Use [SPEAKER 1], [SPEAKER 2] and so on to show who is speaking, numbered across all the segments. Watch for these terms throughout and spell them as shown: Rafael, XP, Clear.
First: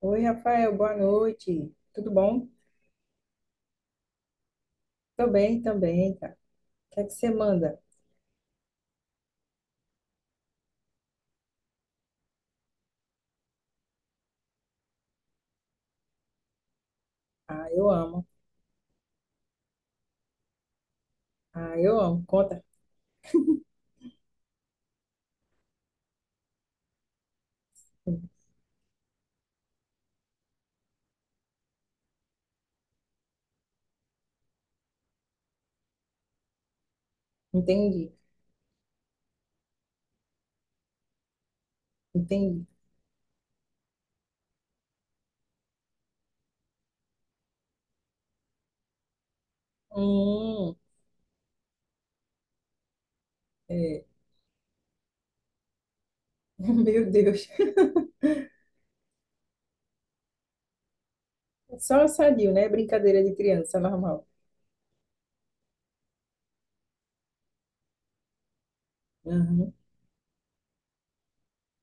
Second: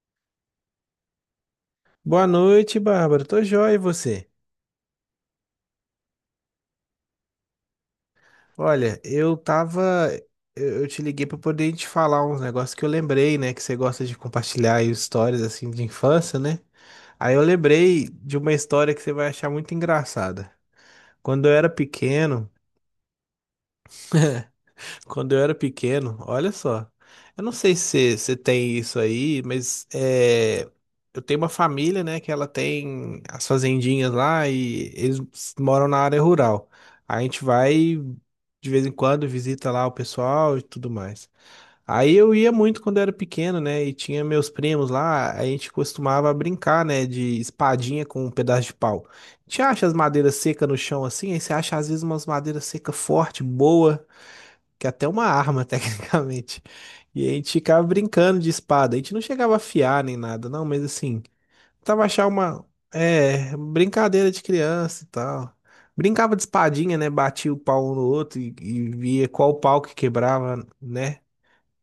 [SPEAKER 1] Oi, Rafael, boa noite. Tudo
[SPEAKER 2] Boa
[SPEAKER 1] bom?
[SPEAKER 2] noite, Bárbara. Tô joia, e você?
[SPEAKER 1] Tô bem também, cara. O que é que você manda?
[SPEAKER 2] Olha, eu tava. Eu te liguei pra poder te falar uns negócios que eu lembrei, né? Que você gosta de compartilhar aí histórias assim de infância, né? Aí eu
[SPEAKER 1] Ah, eu
[SPEAKER 2] lembrei
[SPEAKER 1] amo.
[SPEAKER 2] de uma história que você vai achar muito engraçada. Quando eu era
[SPEAKER 1] Ah, eu amo.
[SPEAKER 2] pequeno,
[SPEAKER 1] Conta.
[SPEAKER 2] Quando eu era pequeno, olha só. Eu não sei se você tem isso aí, eu tenho uma família, né, que ela tem as fazendinhas lá e eles moram na área rural. A gente vai
[SPEAKER 1] Entendi,
[SPEAKER 2] de vez em quando visita lá o pessoal e tudo mais. Aí eu ia
[SPEAKER 1] entendi.
[SPEAKER 2] muito quando eu era pequeno, né, e tinha meus primos lá, a gente costumava brincar, né, de espadinha com um pedaço de pau. A gente acha as madeiras secas no
[SPEAKER 1] Hum,
[SPEAKER 2] chão assim, aí você acha às vezes umas madeiras secas forte,
[SPEAKER 1] é.
[SPEAKER 2] boa, que é até uma arma, tecnicamente.
[SPEAKER 1] Meu
[SPEAKER 2] E a
[SPEAKER 1] Deus.
[SPEAKER 2] gente ficava brincando de espada. A gente não chegava a afiar nem nada, não, mas assim, tava
[SPEAKER 1] Só
[SPEAKER 2] achar
[SPEAKER 1] sadio,
[SPEAKER 2] uma,
[SPEAKER 1] né? Brincadeira de criança, normal.
[SPEAKER 2] brincadeira de criança e tal. Brincava de espadinha, né? Batia o pau um no outro e via qual
[SPEAKER 1] Aham,
[SPEAKER 2] pau que quebrava, né?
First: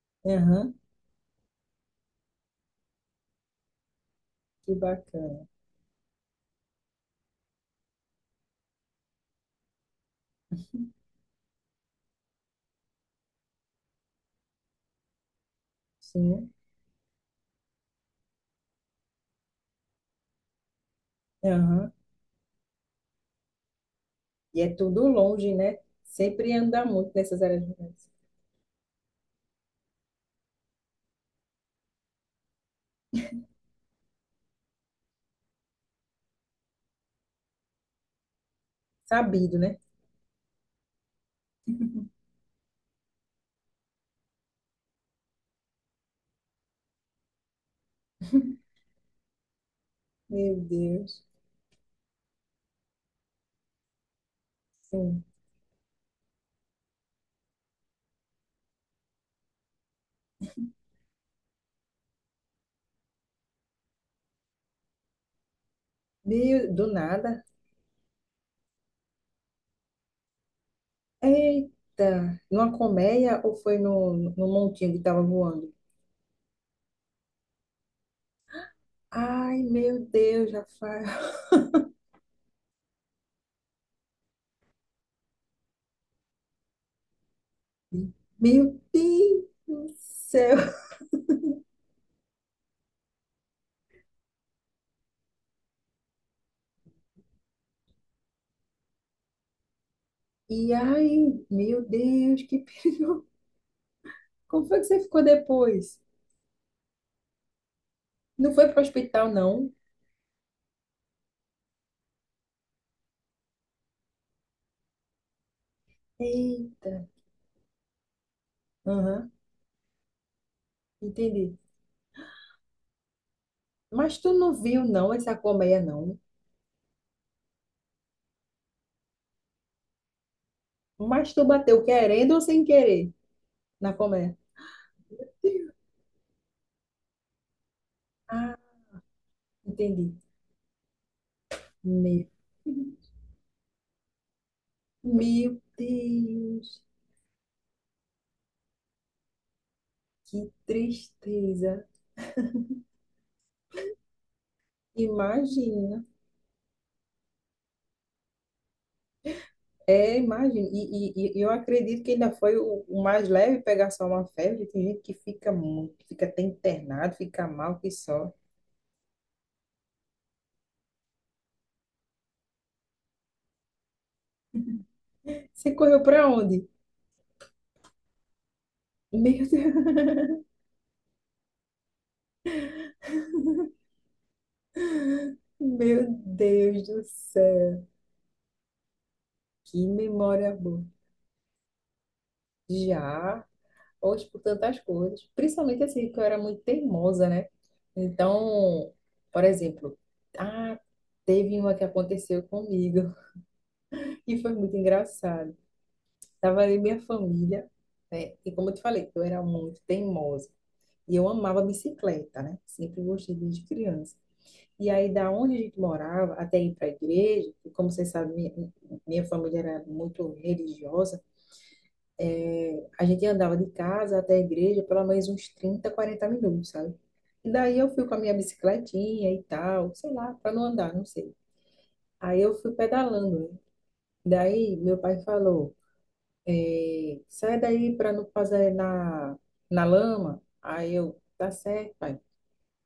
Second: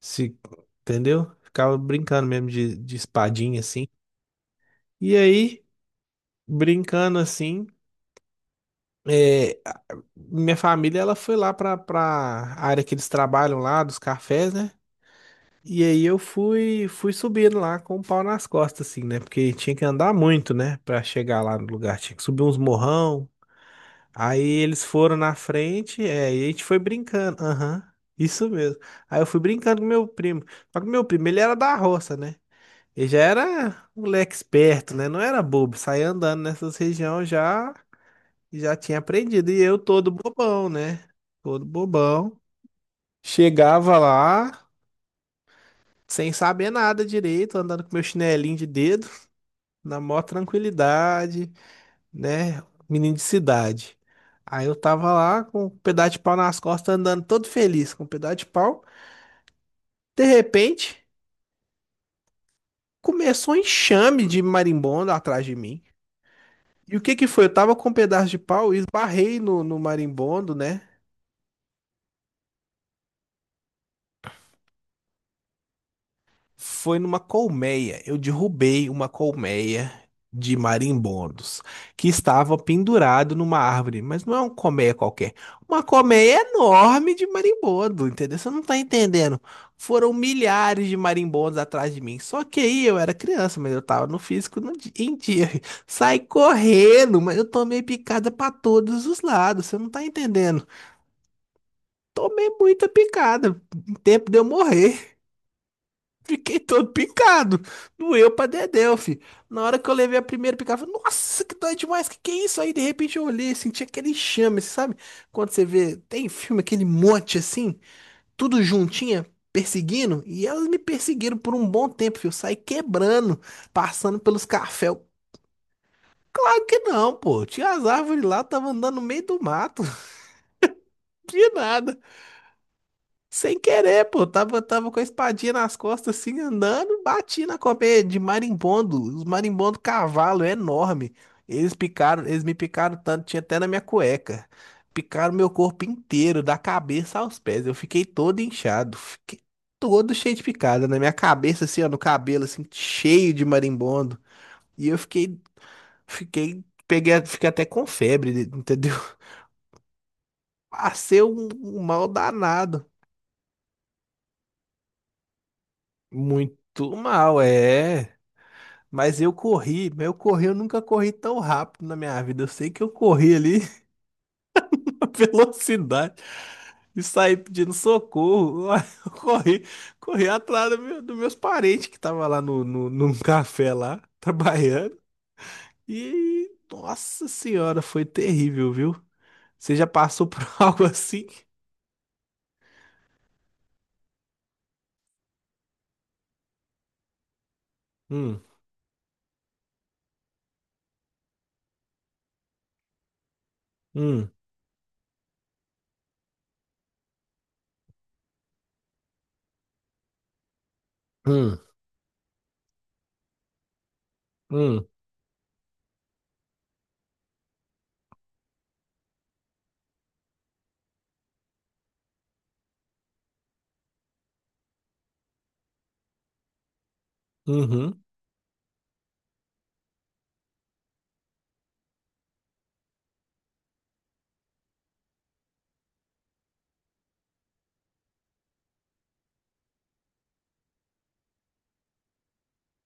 [SPEAKER 2] Se,
[SPEAKER 1] aham.
[SPEAKER 2] entendeu? Ficava brincando mesmo de espadinha, assim.
[SPEAKER 1] Que
[SPEAKER 2] E
[SPEAKER 1] bacana.
[SPEAKER 2] aí, brincando assim, é, minha família, ela foi lá pra área que eles trabalham lá, dos cafés, né? E aí
[SPEAKER 1] Sim,
[SPEAKER 2] fui subindo lá com o pau nas costas, assim, né? Porque tinha que andar muito, né? Pra chegar lá no
[SPEAKER 1] aham.
[SPEAKER 2] lugar. Tinha que subir uns morrão. Aí
[SPEAKER 1] E é
[SPEAKER 2] eles
[SPEAKER 1] tudo
[SPEAKER 2] foram na
[SPEAKER 1] longe, né?
[SPEAKER 2] frente, e a
[SPEAKER 1] Sempre
[SPEAKER 2] gente foi
[SPEAKER 1] anda muito
[SPEAKER 2] brincando.
[SPEAKER 1] nessas áreas
[SPEAKER 2] Aham,
[SPEAKER 1] rurais.
[SPEAKER 2] isso mesmo. Aí eu fui brincando com meu primo. Só que meu primo, ele era da roça, né? Ele já era um moleque esperto, né? Não era bobo. Saía andando nessas regiões já, já tinha aprendido.
[SPEAKER 1] Sabido,
[SPEAKER 2] E eu
[SPEAKER 1] né?
[SPEAKER 2] todo bobão, né? Todo bobão. Chegava lá, sem saber nada direito, andando com meu chinelinho de dedo, na maior
[SPEAKER 1] Meu Deus.
[SPEAKER 2] tranquilidade, né? Menino de cidade. Aí eu tava
[SPEAKER 1] Sim.
[SPEAKER 2] lá com um pedaço de pau nas costas, andando todo feliz com um pedaço de pau. De repente, começou um enxame de marimbondo atrás de mim.
[SPEAKER 1] Meio do
[SPEAKER 2] E o que que foi?
[SPEAKER 1] nada.
[SPEAKER 2] Eu tava com um pedaço de pau e esbarrei no marimbondo, né?
[SPEAKER 1] Eita, numa colmeia ou foi no montinho que estava voando?
[SPEAKER 2] Foi numa colmeia. Eu derrubei uma
[SPEAKER 1] Ai,
[SPEAKER 2] colmeia
[SPEAKER 1] meu Deus,
[SPEAKER 2] de
[SPEAKER 1] Rafael.
[SPEAKER 2] marimbondos que estava pendurado numa árvore, mas não é uma colmeia qualquer. Uma colmeia enorme de marimbondo, entendeu? Você não tá
[SPEAKER 1] Meu
[SPEAKER 2] entendendo.
[SPEAKER 1] Deus do
[SPEAKER 2] Foram
[SPEAKER 1] céu.
[SPEAKER 2] milhares de marimbondos atrás de mim. Só que aí eu era criança, mas eu tava no físico no di- em dia. Saí correndo, mas eu tomei picada para todos os lados. Você não tá entendendo.
[SPEAKER 1] E ai, meu Deus,
[SPEAKER 2] Tomei
[SPEAKER 1] que
[SPEAKER 2] muita
[SPEAKER 1] perigo.
[SPEAKER 2] picada. Em tempo de eu
[SPEAKER 1] Como foi que você
[SPEAKER 2] morrer.
[SPEAKER 1] ficou depois?
[SPEAKER 2] Fiquei todo picado. Doeu pra
[SPEAKER 1] Não foi para o
[SPEAKER 2] dedéu, fi.
[SPEAKER 1] hospital,
[SPEAKER 2] Na
[SPEAKER 1] não?
[SPEAKER 2] hora que eu levei a primeira picada, eu falei, nossa, que dói demais. Que é isso? Aí, de repente, eu olhei, senti aquele enxame, sabe? Quando você vê, tem filme, aquele
[SPEAKER 1] Eita.
[SPEAKER 2] monte assim, tudo juntinha,
[SPEAKER 1] Aham,
[SPEAKER 2] perseguindo. E elas me perseguiram por
[SPEAKER 1] entendi.
[SPEAKER 2] um bom tempo, fi. Eu saí quebrando, passando
[SPEAKER 1] Mas tu
[SPEAKER 2] pelos
[SPEAKER 1] não viu,
[SPEAKER 2] cafés.
[SPEAKER 1] não, essa colmeia, não?
[SPEAKER 2] Claro que não, pô. Tinha as árvores lá, tava andando no meio do mato.
[SPEAKER 1] Mas tu
[SPEAKER 2] De
[SPEAKER 1] bateu
[SPEAKER 2] nada.
[SPEAKER 1] querendo ou sem querer
[SPEAKER 2] Sem
[SPEAKER 1] na
[SPEAKER 2] querer, pô.
[SPEAKER 1] colmeia?
[SPEAKER 2] Tava com a espadinha nas costas, assim, andando, bati na cobra de
[SPEAKER 1] Ah,
[SPEAKER 2] marimbondo. Os marimbondo
[SPEAKER 1] entendi.
[SPEAKER 2] cavalo, é enorme.
[SPEAKER 1] Meu,
[SPEAKER 2] Eles me picaram tanto, tinha até na minha cueca. Picaram meu
[SPEAKER 1] meu
[SPEAKER 2] corpo inteiro, da
[SPEAKER 1] Deus.
[SPEAKER 2] cabeça aos pés. Eu fiquei todo inchado. Fiquei todo cheio de
[SPEAKER 1] Que
[SPEAKER 2] picada. Na minha cabeça, assim,
[SPEAKER 1] tristeza.
[SPEAKER 2] ó, no cabelo, assim, cheio de marimbondo. E eu fiquei,
[SPEAKER 1] Imagina.
[SPEAKER 2] fiquei, peguei, a- fiquei até com febre, entendeu?
[SPEAKER 1] É, imagina.
[SPEAKER 2] Passei
[SPEAKER 1] E eu
[SPEAKER 2] um
[SPEAKER 1] acredito
[SPEAKER 2] mal
[SPEAKER 1] que ainda foi o,
[SPEAKER 2] danado.
[SPEAKER 1] o mais leve pegar só uma febre. Tem gente que fica muito, fica até
[SPEAKER 2] Muito
[SPEAKER 1] internado,
[SPEAKER 2] mal,
[SPEAKER 1] fica mal que
[SPEAKER 2] é.
[SPEAKER 1] só.
[SPEAKER 2] Mas eu corri, eu nunca corri tão rápido na minha vida. Eu sei que eu corri ali a
[SPEAKER 1] Você correu
[SPEAKER 2] velocidade
[SPEAKER 1] para onde?
[SPEAKER 2] e saí pedindo socorro. Eu
[SPEAKER 1] Meu Deus,
[SPEAKER 2] corri, corri atrás dos meus parentes que estavam lá no, no, num café lá, trabalhando.
[SPEAKER 1] meu
[SPEAKER 2] E,
[SPEAKER 1] Deus do
[SPEAKER 2] nossa
[SPEAKER 1] céu.
[SPEAKER 2] senhora, foi terrível, viu? Você
[SPEAKER 1] Que
[SPEAKER 2] já passou por
[SPEAKER 1] memória
[SPEAKER 2] algo
[SPEAKER 1] boa.
[SPEAKER 2] assim?
[SPEAKER 1] Já, hoje por tantas coisas. Principalmente assim, que eu era muito teimosa, né?
[SPEAKER 2] Hum,
[SPEAKER 1] Então, por exemplo, ah, teve uma que aconteceu comigo
[SPEAKER 2] hum,
[SPEAKER 1] e foi muito engraçado. Tava ali minha família, né? E como eu te falei, eu era muito teimosa. E eu
[SPEAKER 2] hum,
[SPEAKER 1] amava bicicleta, né? Sempre gostei desde criança.
[SPEAKER 2] hum,
[SPEAKER 1] E aí, da onde a gente morava, até ir para a igreja, e como vocês sabem, minha família era muito religiosa, a gente andava de casa até a igreja pelo menos uns 30 40 minutos, sabe? E daí eu
[SPEAKER 2] uhum,
[SPEAKER 1] fui com a minha bicicletinha e tal, sei lá, para não andar, não sei. Aí eu fui pedalando, né? Daí meu pai falou, é, sai daí para não fazer na, na lama. Aí eu, tá certo, pai.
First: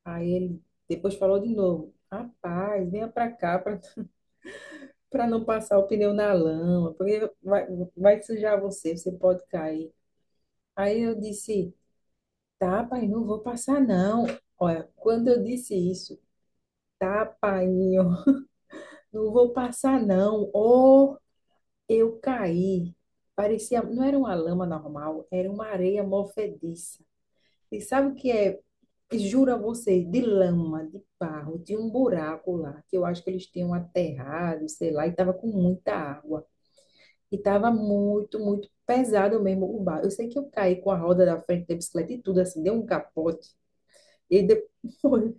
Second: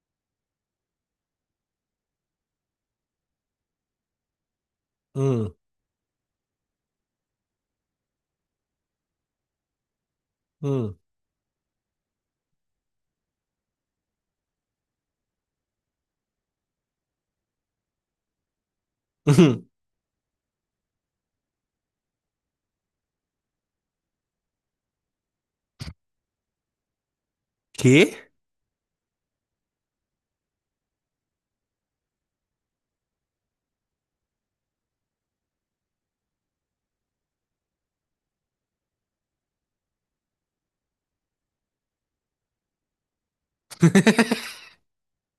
[SPEAKER 1] Aí ele depois falou de novo, rapaz, venha para cá para não
[SPEAKER 2] hum,
[SPEAKER 1] passar o pneu na lama, porque vai sujar você, você pode cair.
[SPEAKER 2] hum,
[SPEAKER 1] Aí eu disse, tá, pai, não vou passar não. Olha, quando eu disse isso, tá, pai, não vou
[SPEAKER 2] uhum.
[SPEAKER 1] passar não. Ou eu caí. Parecia, não era uma lama normal, era uma areia movediça. E sabe o
[SPEAKER 2] Quê?
[SPEAKER 1] que é? Juro a você, de lama, de barro, de um buraco lá, que eu acho que eles tinham aterrado, sei lá, e tava com muita água. E tava muito, muito pesado mesmo o barro. Eu sei que eu caí com a roda da frente da bicicleta e tudo, assim, deu um capote. E depois,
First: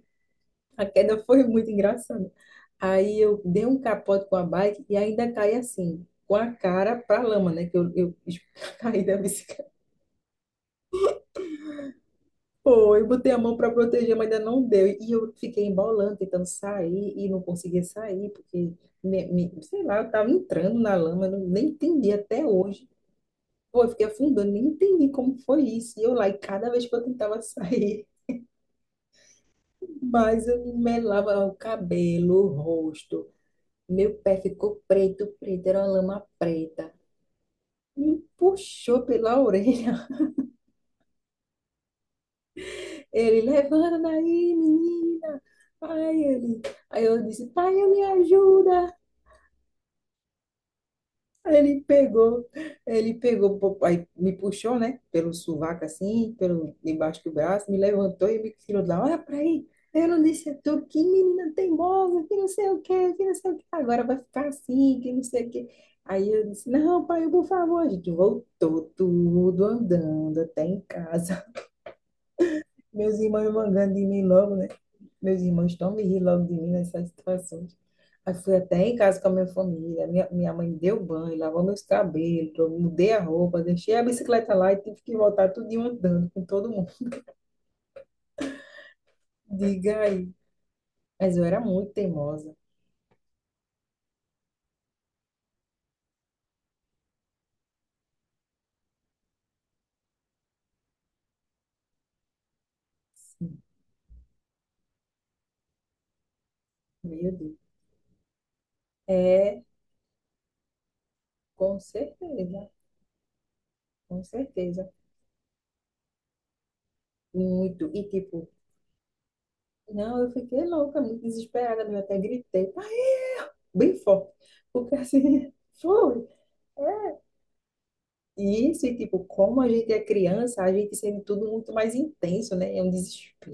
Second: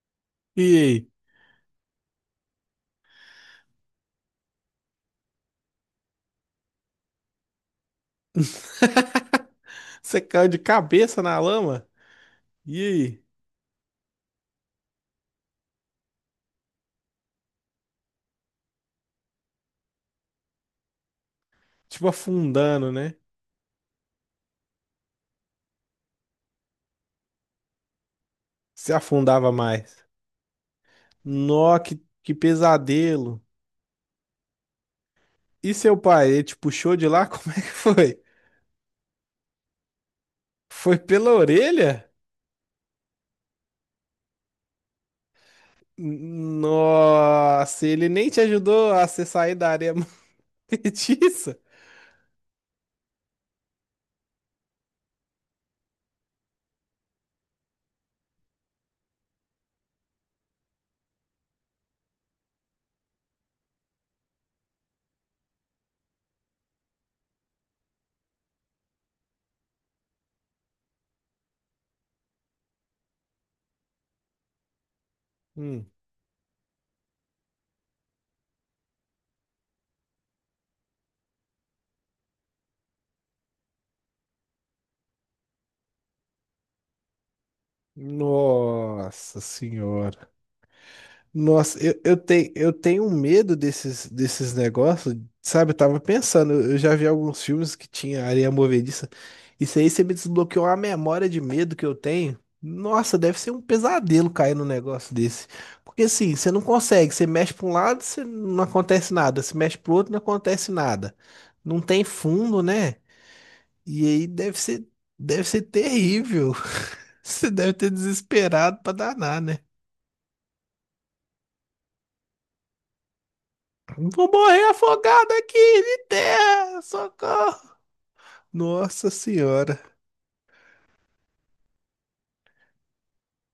[SPEAKER 2] E
[SPEAKER 1] a
[SPEAKER 2] aí?
[SPEAKER 1] queda foi muito engraçada. Aí eu dei um capote com a bike e ainda caí assim, com a cara pra lama, né? Que eu caí da bicicleta.
[SPEAKER 2] Você caiu de cabeça na lama? E
[SPEAKER 1] Pô, eu
[SPEAKER 2] aí?
[SPEAKER 1] botei a mão para proteger, mas ainda não deu. E eu fiquei embolando, tentando sair e não conseguia sair, porque, sei lá, eu estava entrando na lama, eu não- nem
[SPEAKER 2] Tipo
[SPEAKER 1] entendi até hoje.
[SPEAKER 2] afundando, né?
[SPEAKER 1] Pô, eu fiquei afundando, nem entendi como foi isso. E eu lá, e cada vez que eu tentava sair,
[SPEAKER 2] Se afundava mais.
[SPEAKER 1] mas eu me melava o
[SPEAKER 2] Nó, que
[SPEAKER 1] cabelo, o rosto,
[SPEAKER 2] pesadelo.
[SPEAKER 1] meu pé ficou preto, preto,
[SPEAKER 2] E
[SPEAKER 1] era uma
[SPEAKER 2] seu
[SPEAKER 1] lama
[SPEAKER 2] pai, ele te
[SPEAKER 1] preta.
[SPEAKER 2] puxou de lá? Como é que
[SPEAKER 1] Me
[SPEAKER 2] foi?
[SPEAKER 1] puxou pela orelha.
[SPEAKER 2] Foi pela orelha?
[SPEAKER 1] Ele, levanta daí, menina. Aí ele. Aí eu disse, pai,
[SPEAKER 2] Nossa,
[SPEAKER 1] me
[SPEAKER 2] ele nem te ajudou
[SPEAKER 1] ajuda.
[SPEAKER 2] a você sair da areia
[SPEAKER 1] Aí
[SPEAKER 2] movediça?
[SPEAKER 1] ele pegou, ele pegou, pô, aí me puxou, né, pelo sovaco assim, pelo debaixo do braço, me levantou e me tirou de lá. Olha pra aí, eu não disse a tu que menina teimosa, que não sei o quê, que não sei o quê, agora vai ficar assim, que não sei o quê. Aí eu disse: não, pai, por favor, a gente voltou tudo andando até em casa. Meus irmãos mangando de mim logo, né? Meus irmãos
[SPEAKER 2] Hum.
[SPEAKER 1] estão me rilando de mim nessas situações. Aí fui até em casa com a minha família. Minha mãe deu banho, lavou meus cabelos, eu mudei a roupa, deixei a bicicleta lá e tive que voltar tudinho andando com todo mundo.
[SPEAKER 2] Nossa
[SPEAKER 1] Diga
[SPEAKER 2] senhora.
[SPEAKER 1] aí. Mas eu era
[SPEAKER 2] Nossa,
[SPEAKER 1] muito
[SPEAKER 2] tenho,
[SPEAKER 1] teimosa.
[SPEAKER 2] eu tenho um medo desses, desses negócios, sabe? Eu tava pensando, eu já vi alguns filmes que tinha areia movediça. Isso aí você me desbloqueou uma memória de medo que eu tenho. Nossa, deve ser um
[SPEAKER 1] Sim,
[SPEAKER 2] pesadelo cair num negócio desse. Porque assim, você não consegue, você
[SPEAKER 1] meu
[SPEAKER 2] mexe para
[SPEAKER 1] Deus.
[SPEAKER 2] um lado, você não acontece nada, você
[SPEAKER 1] É,
[SPEAKER 2] mexe pro outro, não acontece nada.
[SPEAKER 1] com
[SPEAKER 2] Não tem fundo,
[SPEAKER 1] certeza,
[SPEAKER 2] né? E
[SPEAKER 1] com
[SPEAKER 2] aí
[SPEAKER 1] certeza.
[SPEAKER 2] deve ser terrível. Você deve
[SPEAKER 1] Muito.
[SPEAKER 2] ter
[SPEAKER 1] E tipo,
[SPEAKER 2] desesperado pra danar, né?
[SPEAKER 1] não, eu fiquei louca, muito desesperada, eu até gritei, pai, bem
[SPEAKER 2] Vou
[SPEAKER 1] forte.
[SPEAKER 2] morrer
[SPEAKER 1] Porque
[SPEAKER 2] afogado
[SPEAKER 1] assim,
[SPEAKER 2] aqui de
[SPEAKER 1] foi.
[SPEAKER 2] terra, socorro.
[SPEAKER 1] Isso, e
[SPEAKER 2] Nossa
[SPEAKER 1] tipo, como a
[SPEAKER 2] senhora.
[SPEAKER 1] gente é criança, a gente sente tudo muito mais intenso, né? É um desespero.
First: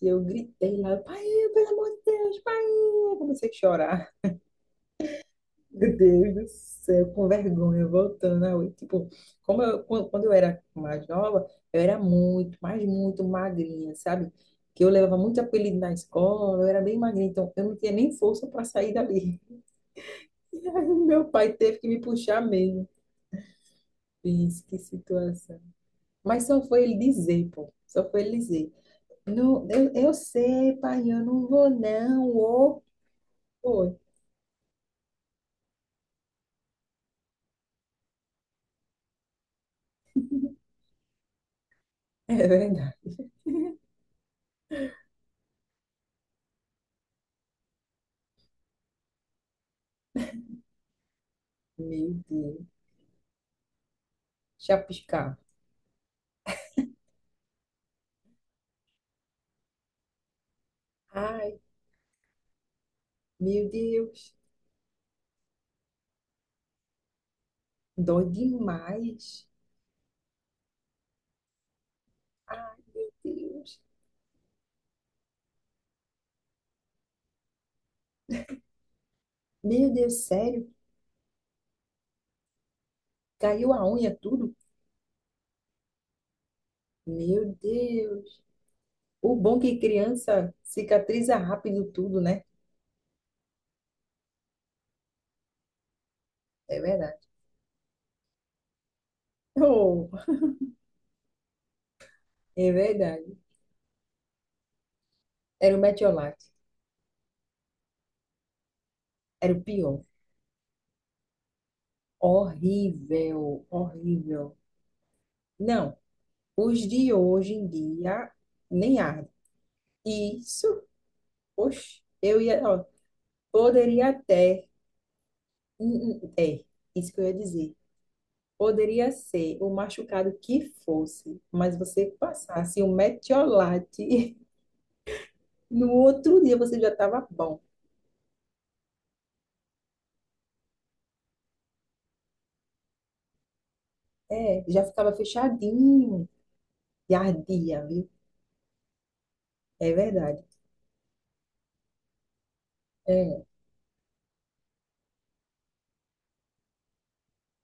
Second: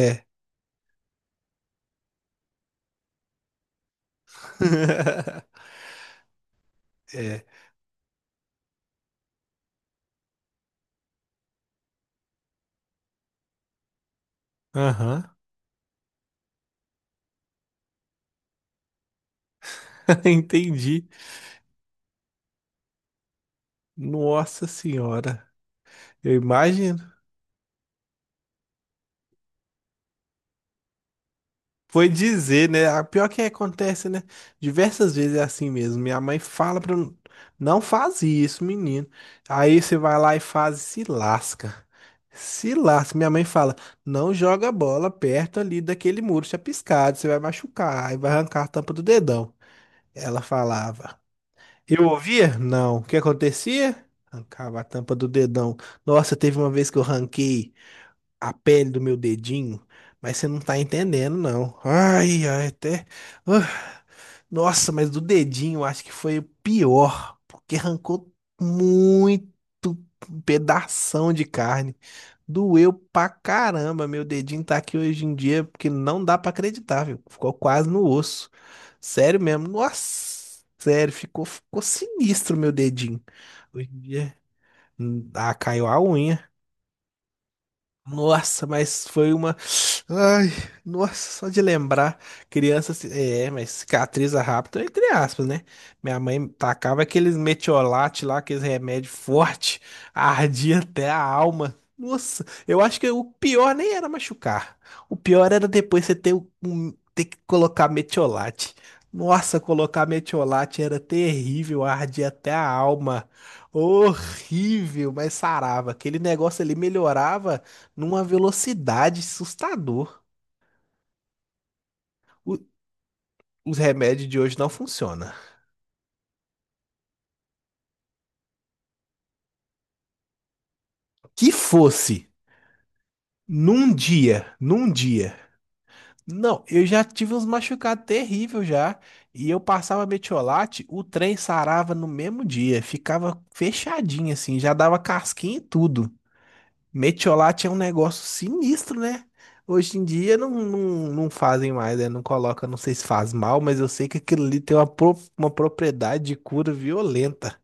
[SPEAKER 1] E eu gritei lá, pai, pelo amor de Deus, pai! Eu comecei a chorar. Meu Deus do céu, com
[SPEAKER 2] É.
[SPEAKER 1] vergonha, voltando. A oi. Tipo, como eu, quando eu era mais nova, eu era muito, mas muito magrinha, sabe? Que eu levava
[SPEAKER 2] Aham.
[SPEAKER 1] muito apelido na escola, eu era bem magrinha, então eu não tinha nem força para sair dali. E aí
[SPEAKER 2] Entendi.
[SPEAKER 1] meu pai teve que me puxar mesmo. Fiz,
[SPEAKER 2] Nossa
[SPEAKER 1] que
[SPEAKER 2] senhora.
[SPEAKER 1] situação.
[SPEAKER 2] Eu
[SPEAKER 1] Mas só foi ele
[SPEAKER 2] imagino.
[SPEAKER 1] dizer, pô. Só foi ele dizer. Não, eu sei, pai, eu não vou
[SPEAKER 2] Foi
[SPEAKER 1] não.
[SPEAKER 2] dizer,
[SPEAKER 1] Ô,
[SPEAKER 2] né? A pior que
[SPEAKER 1] foi.
[SPEAKER 2] acontece, né? Diversas vezes é assim mesmo. Minha mãe fala pra eu não faz isso, menino. Aí você vai lá e faz e se lasca.
[SPEAKER 1] É
[SPEAKER 2] Se
[SPEAKER 1] verdade.
[SPEAKER 2] lasca. Minha mãe fala: não joga a bola perto ali daquele muro chapiscado, você vai machucar, aí vai arrancar a tampa do dedão. Ela falava. Eu
[SPEAKER 1] Meu
[SPEAKER 2] ouvia?
[SPEAKER 1] Deus.
[SPEAKER 2] Não. O que acontecia? Arrancava a tampa do
[SPEAKER 1] Chapiscar.
[SPEAKER 2] dedão. Nossa, teve uma vez que eu ranquei a pele do meu dedinho, mas você não tá entendendo,
[SPEAKER 1] Ai,
[SPEAKER 2] não. Até.
[SPEAKER 1] meu
[SPEAKER 2] Ah,
[SPEAKER 1] Deus.
[SPEAKER 2] nossa, mas do dedinho eu acho que foi o pior, porque
[SPEAKER 1] Dói
[SPEAKER 2] arrancou
[SPEAKER 1] demais.
[SPEAKER 2] muito pedação de carne.
[SPEAKER 1] Ai,
[SPEAKER 2] Doeu
[SPEAKER 1] meu
[SPEAKER 2] pra
[SPEAKER 1] Deus.
[SPEAKER 2] caramba. Meu dedinho tá aqui hoje em dia, porque não dá pra acreditar, viu? Ficou quase no osso. Sério mesmo.
[SPEAKER 1] Meu Deus,
[SPEAKER 2] Nossa,
[SPEAKER 1] sério?
[SPEAKER 2] sério, ficou sinistro meu dedinho.
[SPEAKER 1] Caiu a
[SPEAKER 2] Hoje em
[SPEAKER 1] unha
[SPEAKER 2] dia,
[SPEAKER 1] tudo?
[SPEAKER 2] caiu a unha.
[SPEAKER 1] Meu Deus.
[SPEAKER 2] Nossa, mas foi
[SPEAKER 1] O
[SPEAKER 2] uma.
[SPEAKER 1] bom que
[SPEAKER 2] Ai,
[SPEAKER 1] criança
[SPEAKER 2] nossa,
[SPEAKER 1] cicatriza
[SPEAKER 2] só de
[SPEAKER 1] rápido
[SPEAKER 2] lembrar.
[SPEAKER 1] tudo, né?
[SPEAKER 2] Criança. Se- É, mas cicatriza rápido, entre aspas, né? Minha mãe
[SPEAKER 1] É
[SPEAKER 2] tacava
[SPEAKER 1] verdade.
[SPEAKER 2] aqueles metiolate lá, aqueles remédio forte,
[SPEAKER 1] Oh,
[SPEAKER 2] ardia até a alma. Nossa,
[SPEAKER 1] é
[SPEAKER 2] eu acho que o
[SPEAKER 1] verdade.
[SPEAKER 2] pior nem era machucar. O pior era
[SPEAKER 1] Era o
[SPEAKER 2] depois você ter,
[SPEAKER 1] Mertiolate.
[SPEAKER 2] ter que colocar metiolate.
[SPEAKER 1] Era
[SPEAKER 2] Nossa,
[SPEAKER 1] o pior.
[SPEAKER 2] colocar metiolate era terrível, ardia até a alma.
[SPEAKER 1] Horrível, horrível.
[SPEAKER 2] Horrível, mas sarava.
[SPEAKER 1] Não,
[SPEAKER 2] Aquele negócio ali
[SPEAKER 1] os de hoje
[SPEAKER 2] melhorava
[SPEAKER 1] em
[SPEAKER 2] numa
[SPEAKER 1] dia nem
[SPEAKER 2] velocidade
[SPEAKER 1] arde.
[SPEAKER 2] assustador.
[SPEAKER 1] Isso, oxe, eu
[SPEAKER 2] O-
[SPEAKER 1] ia, ó,
[SPEAKER 2] os
[SPEAKER 1] poderia
[SPEAKER 2] remédios de hoje não
[SPEAKER 1] até,
[SPEAKER 2] funcionam.
[SPEAKER 1] é, isso que eu ia dizer. Poderia ser o machucado que fosse,
[SPEAKER 2] Que
[SPEAKER 1] mas você
[SPEAKER 2] fosse
[SPEAKER 1] passasse um
[SPEAKER 2] num
[SPEAKER 1] metiolate
[SPEAKER 2] dia, num dia.
[SPEAKER 1] no outro dia
[SPEAKER 2] Não,
[SPEAKER 1] você
[SPEAKER 2] eu
[SPEAKER 1] já
[SPEAKER 2] já
[SPEAKER 1] estava
[SPEAKER 2] tive uns
[SPEAKER 1] bom.
[SPEAKER 2] machucados terríveis já. E eu passava metiolate, o trem sarava no mesmo dia. Ficava fechadinho assim,
[SPEAKER 1] É,
[SPEAKER 2] já
[SPEAKER 1] já
[SPEAKER 2] dava
[SPEAKER 1] ficava
[SPEAKER 2] casquinha e tudo.
[SPEAKER 1] fechadinho e
[SPEAKER 2] Metiolate é um
[SPEAKER 1] ardia, viu?
[SPEAKER 2] negócio sinistro, né?
[SPEAKER 1] É
[SPEAKER 2] Hoje em dia
[SPEAKER 1] verdade.
[SPEAKER 2] não, não fazem mais, né? Não coloca, não sei se faz
[SPEAKER 1] É,
[SPEAKER 2] mal, mas eu sei que aquilo ali tem uma, uma propriedade de cura violenta.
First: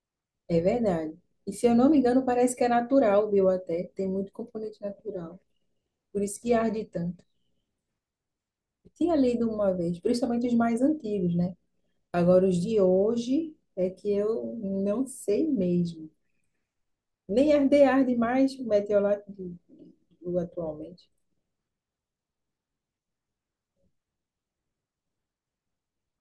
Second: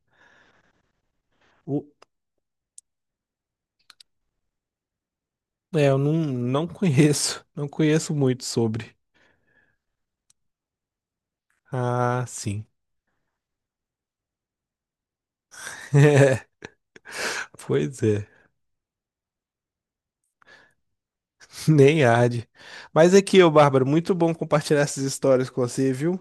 [SPEAKER 1] é verdade. E se eu
[SPEAKER 2] O-
[SPEAKER 1] não me engano, parece que é natural, viu? Até tem muito componente natural.
[SPEAKER 2] É, eu
[SPEAKER 1] Por isso que
[SPEAKER 2] não
[SPEAKER 1] arde tanto.
[SPEAKER 2] conheço, não conheço muito sobre.
[SPEAKER 1] Tinha lido uma vez, principalmente os mais antigos, né?
[SPEAKER 2] Ah,
[SPEAKER 1] Agora, os
[SPEAKER 2] sim.
[SPEAKER 1] de hoje é que eu não sei mesmo. Nem arde
[SPEAKER 2] Pois
[SPEAKER 1] arde
[SPEAKER 2] é,
[SPEAKER 1] mais o meteorológico do atualmente.
[SPEAKER 2] nem arde. Mas aqui, ô Bárbara, muito bom compartilhar essas histórias com você, viu?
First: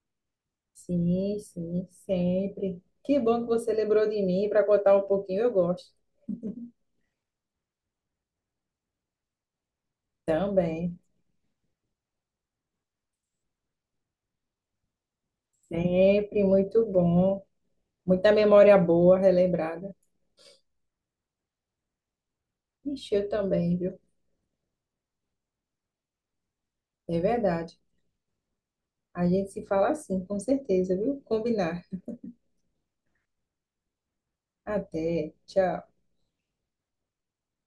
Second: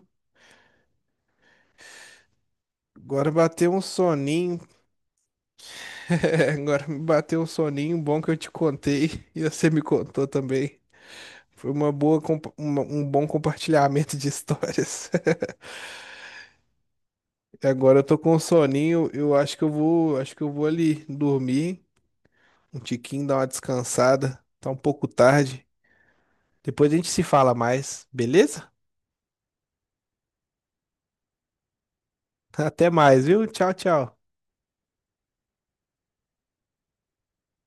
[SPEAKER 1] Sim, sim, sempre. Que
[SPEAKER 2] Agora
[SPEAKER 1] bom que você
[SPEAKER 2] bateu um
[SPEAKER 1] lembrou de mim
[SPEAKER 2] soninho.
[SPEAKER 1] para contar um pouquinho, eu gosto.
[SPEAKER 2] Agora me bateu um soninho bom que eu te contei e você me contou também.
[SPEAKER 1] Também,
[SPEAKER 2] Foi uma boa, um bom compartilhamento de histórias.
[SPEAKER 1] sempre muito bom.
[SPEAKER 2] E agora eu tô
[SPEAKER 1] Muita
[SPEAKER 2] com um
[SPEAKER 1] memória
[SPEAKER 2] soninho,
[SPEAKER 1] boa,
[SPEAKER 2] eu acho que eu
[SPEAKER 1] relembrada.
[SPEAKER 2] vou, acho que eu vou ali dormir, um
[SPEAKER 1] Ixi,
[SPEAKER 2] tiquinho,
[SPEAKER 1] eu
[SPEAKER 2] dar uma
[SPEAKER 1] também, viu?
[SPEAKER 2] descansada. Tá um pouco tarde. Depois a gente
[SPEAKER 1] É
[SPEAKER 2] se fala
[SPEAKER 1] verdade.
[SPEAKER 2] mais, beleza?
[SPEAKER 1] A gente se fala assim, com certeza, viu? Combinar.
[SPEAKER 2] Até mais, viu? Tchau, tchau.
[SPEAKER 1] Até, tchau.